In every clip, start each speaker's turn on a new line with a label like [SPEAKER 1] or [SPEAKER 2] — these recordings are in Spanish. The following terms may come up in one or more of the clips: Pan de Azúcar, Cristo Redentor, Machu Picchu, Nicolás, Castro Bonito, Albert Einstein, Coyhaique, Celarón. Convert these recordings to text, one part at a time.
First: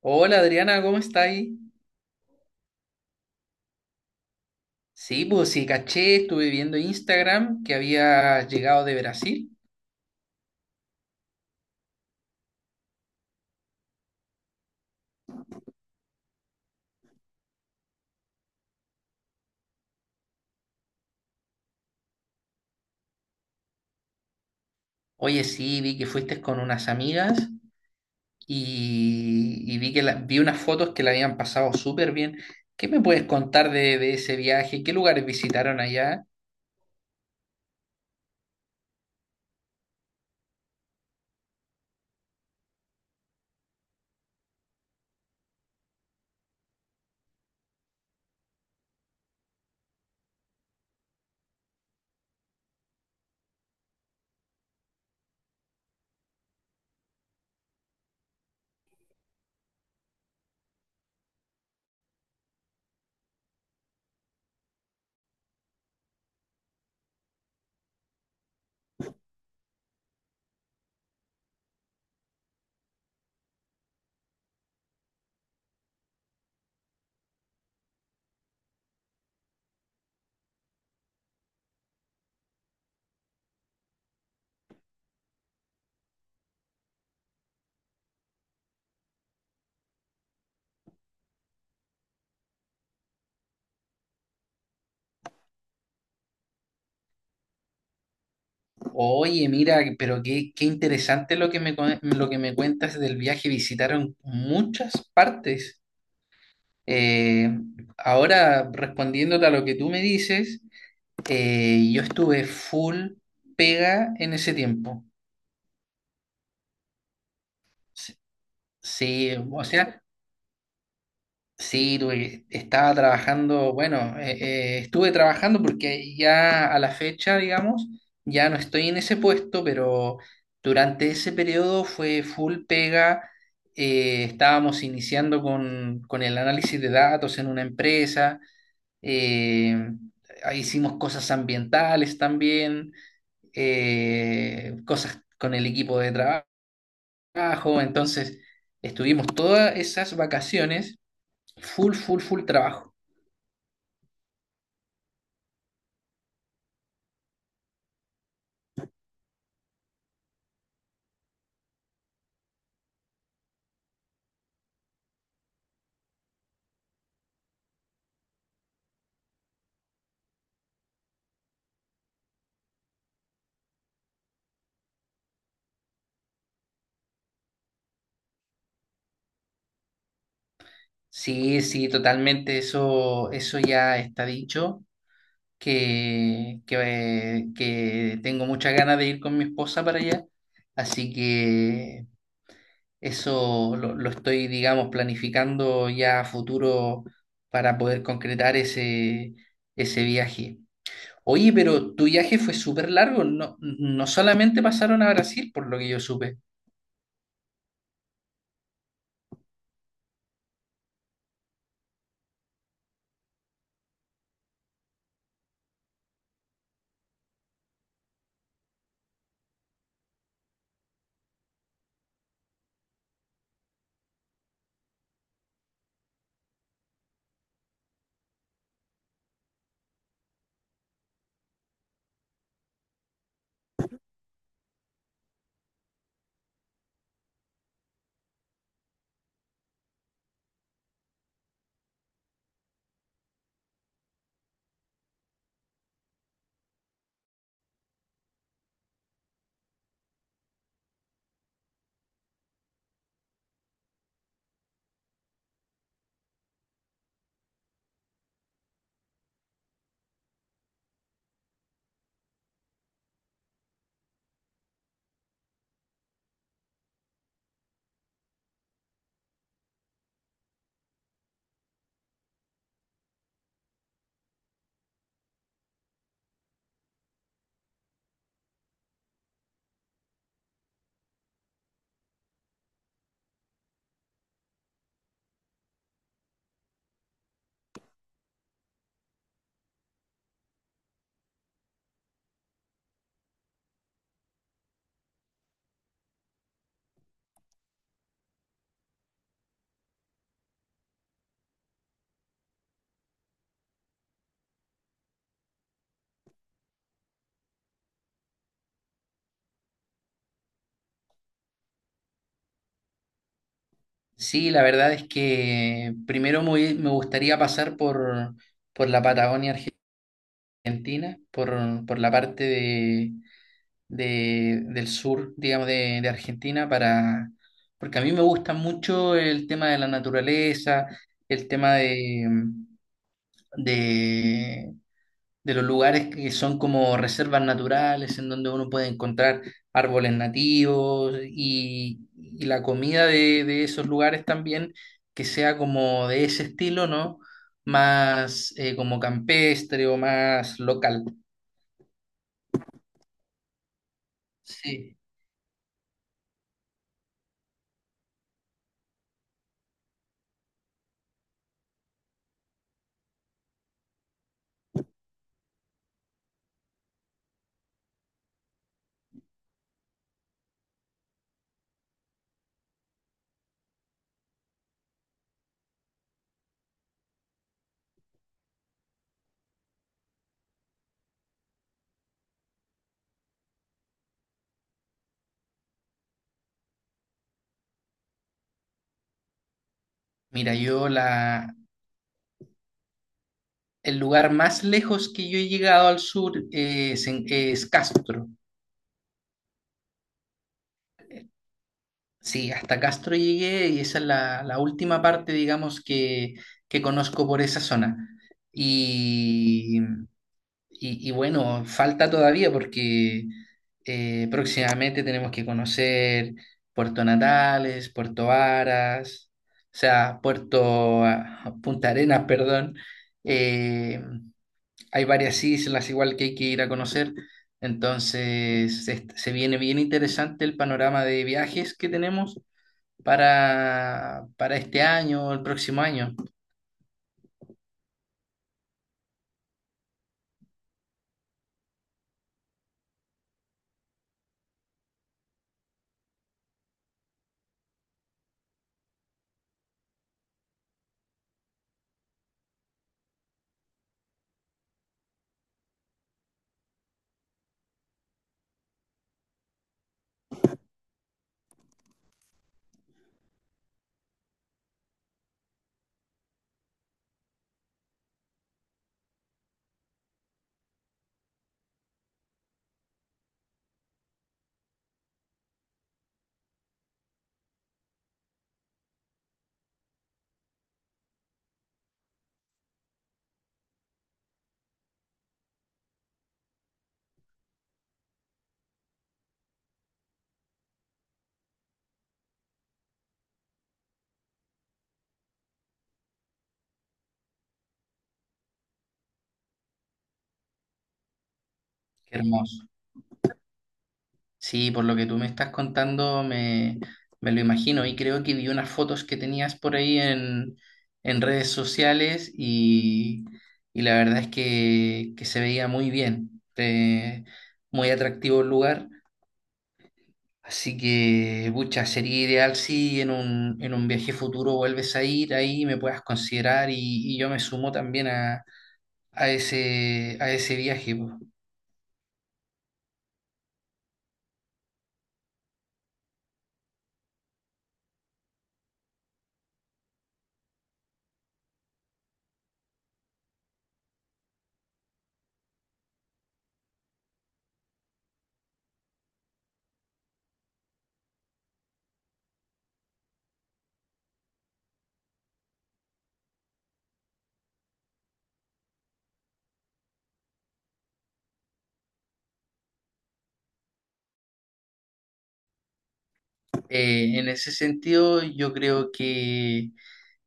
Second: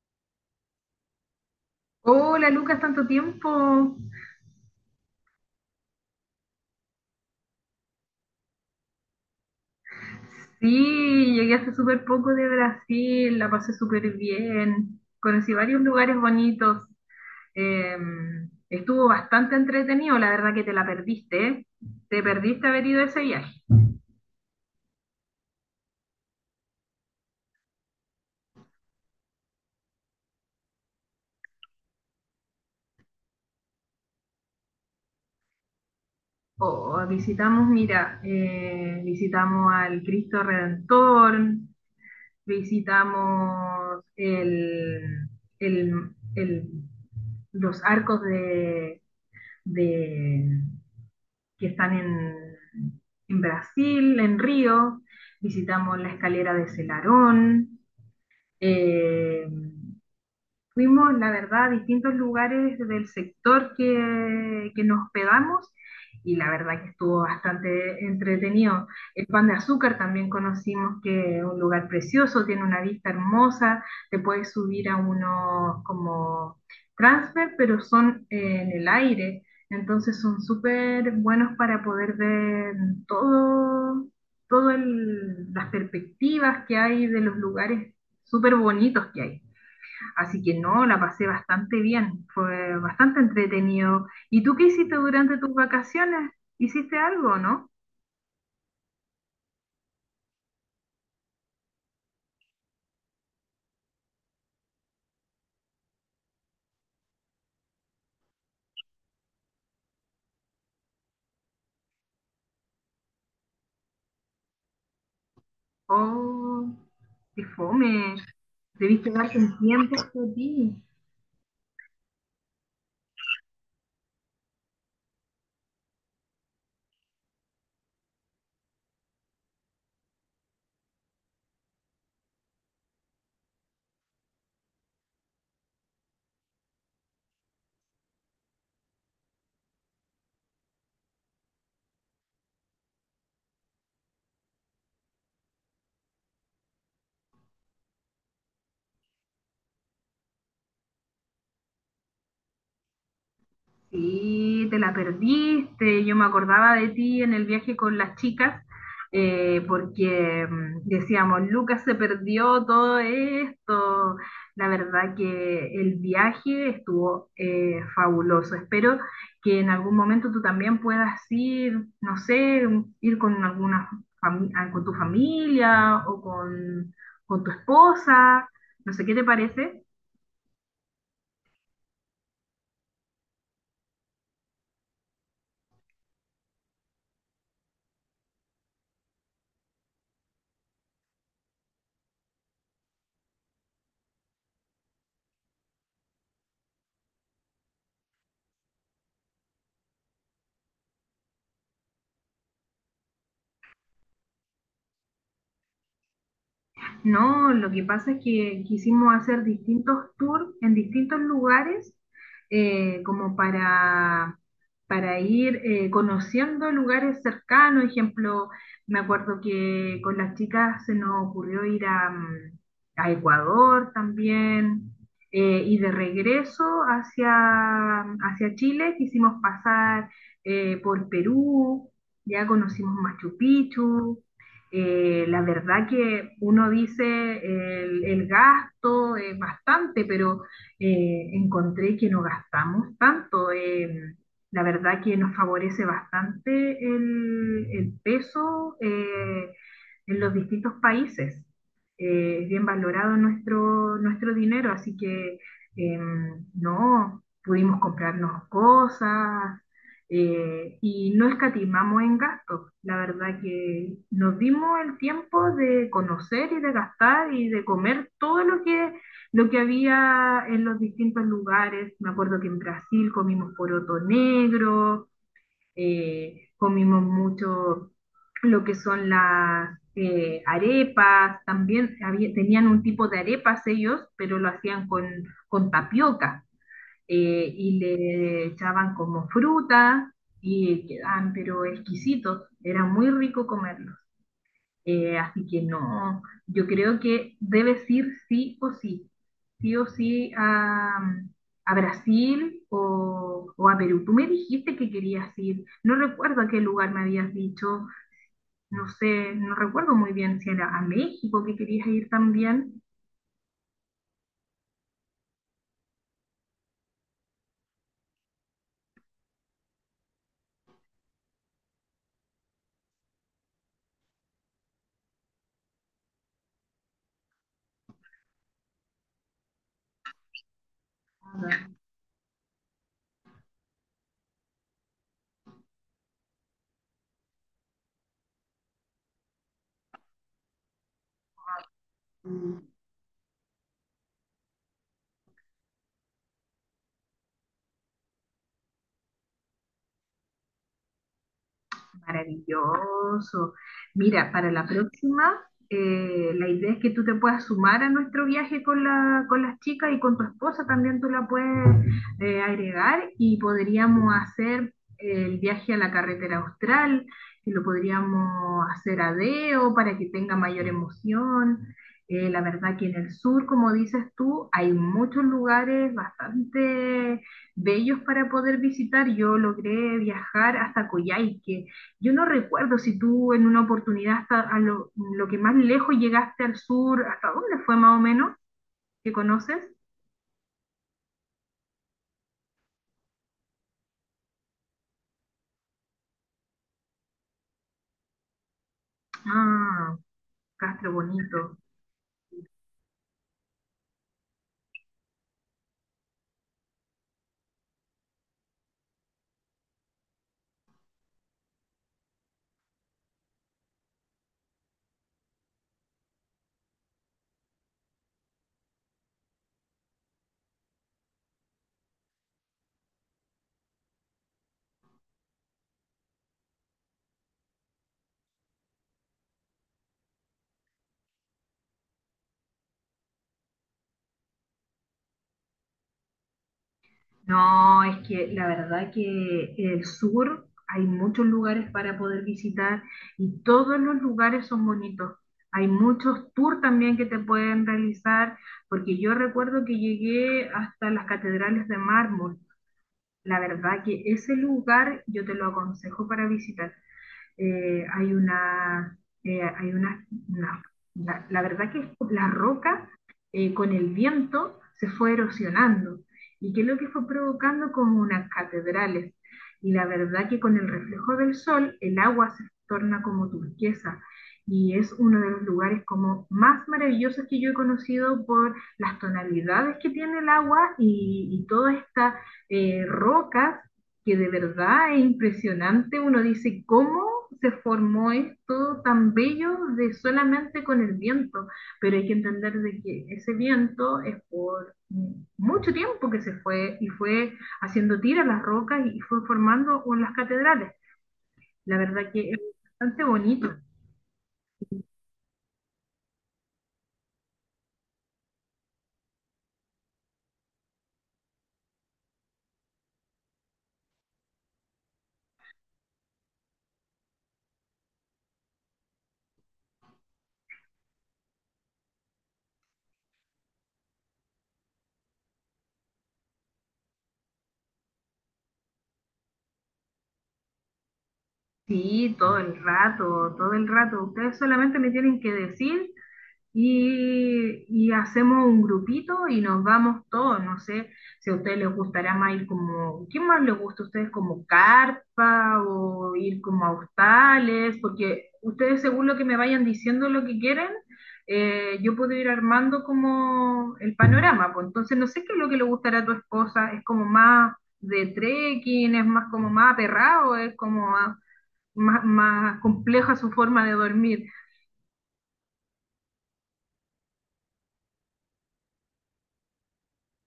[SPEAKER 1] Hola Adriana, ¿cómo estáis?
[SPEAKER 2] Hola Lucas, tanto tiempo.
[SPEAKER 1] Sí, pues sí, caché, estuve viendo Instagram que había llegado de Brasil.
[SPEAKER 2] Sí, llegué hace súper poco de Brasil, la pasé súper bien, conocí varios lugares bonitos, Eh, Estuvo bastante entretenido, la verdad que te la perdiste, ¿eh? Te perdiste haber ido a ese viaje.
[SPEAKER 1] Oye, sí, vi que fuiste con unas amigas y vi que vi unas fotos que la habían pasado súper bien. ¿Qué me puedes contar de ese viaje? ¿Qué lugares visitaron allá?
[SPEAKER 2] Oh, visitamos, mira, visitamos al Cristo Redentor, visitamos el, el- los arcos de que están en Brasil, en Río. Visitamos la escalera de Celarón. eh, Fuimos, la verdad, a distintos lugares del sector que nos hospedamos y la verdad que estuvo bastante entretenido. El Pan de Azúcar también conocimos, que es un lugar precioso, tiene una vista hermosa, te puedes subir a unos como transfer, pero son en el aire, entonces son súper buenos para poder ver todo, las perspectivas que hay de los lugares súper bonitos que hay. Así que no, la pasé bastante bien, fue bastante entretenido. ¿Y tú qué hiciste durante tus vacaciones? ¿Hiciste algo, no?
[SPEAKER 1] Oye, mira, pero qué interesante lo que lo que me cuentas del viaje. Visitaron muchas partes. Eh, ahora, respondiéndote a lo que tú me dices. Yo estuve full pega en ese tiempo.
[SPEAKER 2] Oh, qué fome,
[SPEAKER 1] S- Sí,
[SPEAKER 2] debiste darte un
[SPEAKER 1] o
[SPEAKER 2] tiempo
[SPEAKER 1] sea,
[SPEAKER 2] para ti.
[SPEAKER 1] sí, estaba trabajando, bueno, estuve trabajando porque ya a la fecha, digamos, ya no estoy en ese puesto, pero durante ese periodo fue full pega. Estábamos iniciando con el análisis de datos en una empresa, eh, hicimos cosas ambientales también. Cosas con el equipo de trabajo. Entonces, estuvimos todas esas vacaciones full, full, full trabajo.
[SPEAKER 2] Sí, te la perdiste. Yo me acordaba de ti en el viaje con las chicas, porque decíamos, Lucas se perdió todo esto. La verdad que el viaje estuvo fabuloso. Espero que en algún momento tú también puedas ir, no sé, ir con alguna con tu familia o con tu esposa. No sé qué te parece.
[SPEAKER 1] Sí, sí, totalmente, eso ya está dicho, que tengo muchas ganas de ir con mi esposa para allá, así que eso lo estoy, digamos, planificando ya a futuro para poder concretar ese viaje. Oye, pero tu viaje fue súper largo, no, no solamente pasaron a Brasil, por lo que yo supe.
[SPEAKER 2] No, lo que pasa es que quisimos hacer distintos tours en distintos lugares, como para ir conociendo lugares cercanos. Ejemplo, me acuerdo que con las chicas se nos ocurrió ir a Ecuador también, y de regreso hacia Chile quisimos pasar por Perú, ya conocimos Machu Picchu. La verdad que uno dice el gasto es bastante, pero encontré que no gastamos tanto. La verdad que nos favorece bastante el peso en los distintos países. Es bien valorado nuestro dinero, así que eh, no, pudimos comprarnos cosas y no escatimamos en gastos. La verdad que nos dimos el tiempo de conocer y de gastar y de comer todo lo que había en los distintos lugares. Me acuerdo que en Brasil comimos poroto negro, comimos mucho lo que son las arepas, también tenían un tipo de arepas ellos, pero lo hacían con tapioca y le echaban como fruta y quedaban pero exquisitos, era muy rico comerlo. Así que no, yo creo que debes ir sí o sí a Brasil o a Perú. Tú me dijiste que querías ir, no recuerdo a qué lugar me habías dicho, no sé, no recuerdo muy bien si era a México que querías ir también.
[SPEAKER 1] Sí, la verdad es que primero me gustaría pasar por la Patagonia Argentina, por la parte del sur, digamos, de Argentina, porque a mí me gusta mucho el tema de la naturaleza, el tema de, de los lugares que son como reservas naturales, en donde uno puede encontrar árboles nativos y la comida de esos lugares también, que sea como de ese estilo, ¿no? Más como campestre o más local.
[SPEAKER 2] Maravilloso. Mira, para la
[SPEAKER 1] Sí.
[SPEAKER 2] próxima, la idea es que tú te puedas sumar a nuestro viaje con la, con las chicas, y con tu esposa también tú la puedes agregar, y podríamos hacer el viaje a la carretera austral, que lo podríamos hacer a Deo para que tenga mayor emoción. La verdad que en el sur, como dices tú, hay muchos lugares bastante bellos para poder visitar. Yo logré viajar hasta Coyhaique. Yo no recuerdo si tú en una oportunidad hasta lo que más lejos llegaste al sur, ¿hasta dónde fue más o menos que conoces?
[SPEAKER 1] Mira, el lugar más lejos que yo he llegado al sur es Castro.
[SPEAKER 2] Ah, Castro bonito.
[SPEAKER 1] Sí, hasta Castro llegué y esa es la última parte, digamos, que conozco por esa zona. Y, y bueno, falta todavía porque próximamente tenemos que conocer Puerto Natales, Puerto Varas, o sea, Punta Arenas, perdón. Eh, Hay varias islas igual que hay que ir a conocer. Entonces, se viene bien interesante el panorama de viajes que tenemos para este año o el próximo año.
[SPEAKER 2] No, es que la verdad que el sur, hay muchos lugares para poder visitar y todos los lugares son bonitos. Hay muchos tours también que te pueden realizar, porque yo recuerdo que llegué hasta las catedrales de mármol. La verdad que ese lugar yo te lo aconsejo para visitar. eh, hay una, Hay una, verdad que la roca con el viento se fue erosionando y que lo que fue provocando como unas catedrales. Y la verdad que con el reflejo del sol el agua se torna como turquesa, y es uno de los lugares como más maravillosos que yo he conocido por las tonalidades que tiene el agua, y, todas estas rocas, que de verdad es impresionante. Uno dice, ¿cómo se formó esto tan bello de solamente con el viento? Pero hay que entender de que ese viento es por mucho tiempo que se fue y fue haciendo tiras las rocas y fue formando las catedrales. La verdad
[SPEAKER 1] Qué
[SPEAKER 2] que es
[SPEAKER 1] hermoso.
[SPEAKER 2] bastante bonito.
[SPEAKER 1] Sí, por lo que tú me estás contando, me lo imagino. Y creo que vi unas fotos que tenías por ahí en redes sociales y la verdad es que se veía muy bien. Muy atractivo el lugar. Así que, pucha, sería ideal si en en un viaje futuro vuelves a ir ahí, me puedas considerar y yo me sumo también a a ese viaje. Po.
[SPEAKER 2] Sí, todo el rato, todo el rato. Ustedes solamente me tienen que decir y hacemos un grupito y nos vamos todos. No sé si a ustedes les gustará más ir como, ¿qué más les gusta a ustedes? Como carpa o ir como a hostales, porque ustedes según lo que me vayan diciendo lo que quieren, yo puedo ir armando como el panorama. Pues entonces no sé qué es lo que le gustará a tu esposa, es como más de trekking, es más como más aperrado, es como más, más compleja su forma de dormir.
[SPEAKER 1] En ese sentido, yo creo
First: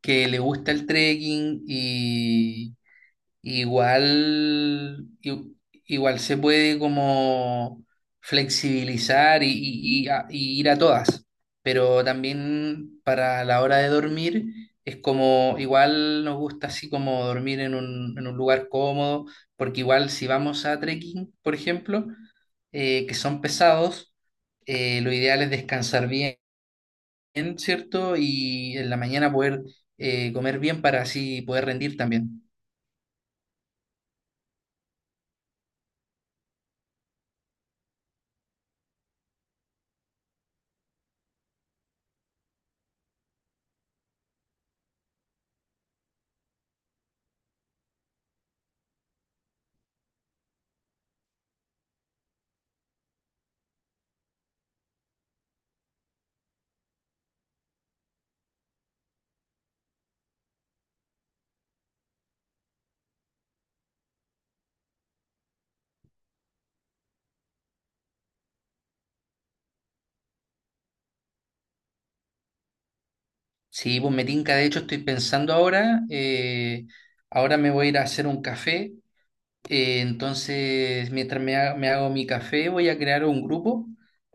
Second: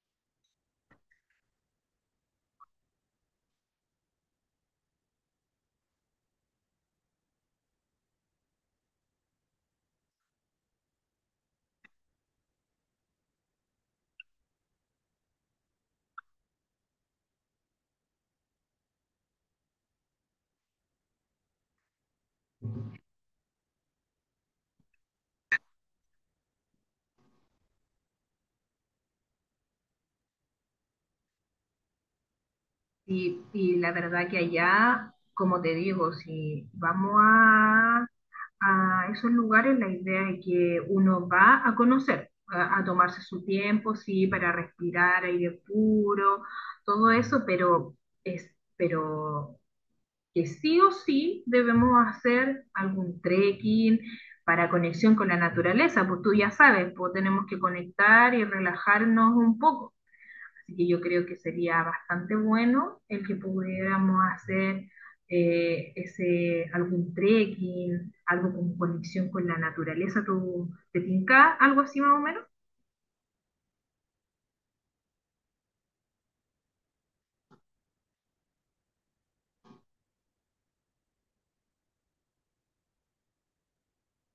[SPEAKER 1] que le gusta el trekking y igual, i- igual se puede como flexibilizar y y ir a todas, pero también para la hora de dormir es como igual nos gusta así como dormir en en un lugar cómodo, porque igual si vamos a trekking, por ejemplo, que son pesados, lo ideal es descansar bien bien, ¿cierto? Y en la mañana poder comer bien para así poder rendir también.
[SPEAKER 2] Y la verdad que allá, como te digo, si vamos a esos lugares, la idea es que uno va a conocer, a tomarse su tiempo, sí, para respirar aire puro, todo eso, pero pero que sí o sí debemos hacer algún trekking para conexión con la naturaleza, pues tú ya sabes, pues tenemos que conectar y relajarnos un poco. Así que yo creo que sería bastante bueno el que pudiéramos hacer algún trekking, algo con conexión con la naturaleza. ¿Te tinca algo así más o menos?
[SPEAKER 1] Sí, pues me tinca, de hecho estoy pensando ahora, ahora me voy a ir a hacer un café, entonces mientras me hago mi café voy a crear un grupo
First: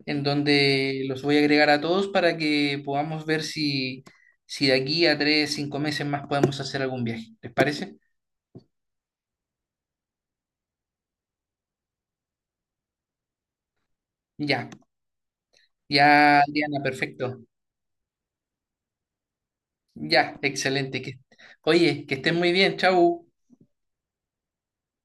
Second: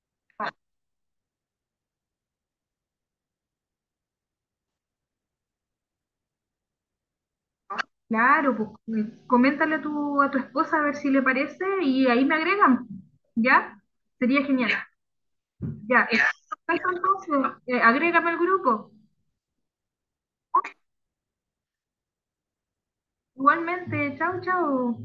[SPEAKER 1] en donde los voy a agregar a todos para que podamos ver si, si de aquí a tres, cinco meses más podemos hacer algún viaje. ¿Les parece?
[SPEAKER 2] Claro, pues coméntale a tu esposa a ver si le parece y ahí me agregan, ¿ya? Sería
[SPEAKER 1] Ya,
[SPEAKER 2] genial. Ya, eso,
[SPEAKER 1] ya, Diana, perfecto.
[SPEAKER 2] entonces, agrégame al grupo.
[SPEAKER 1] Ya, excelente. Que, oye, que estén muy bien, chau.
[SPEAKER 2] Igualmente, chao, chao.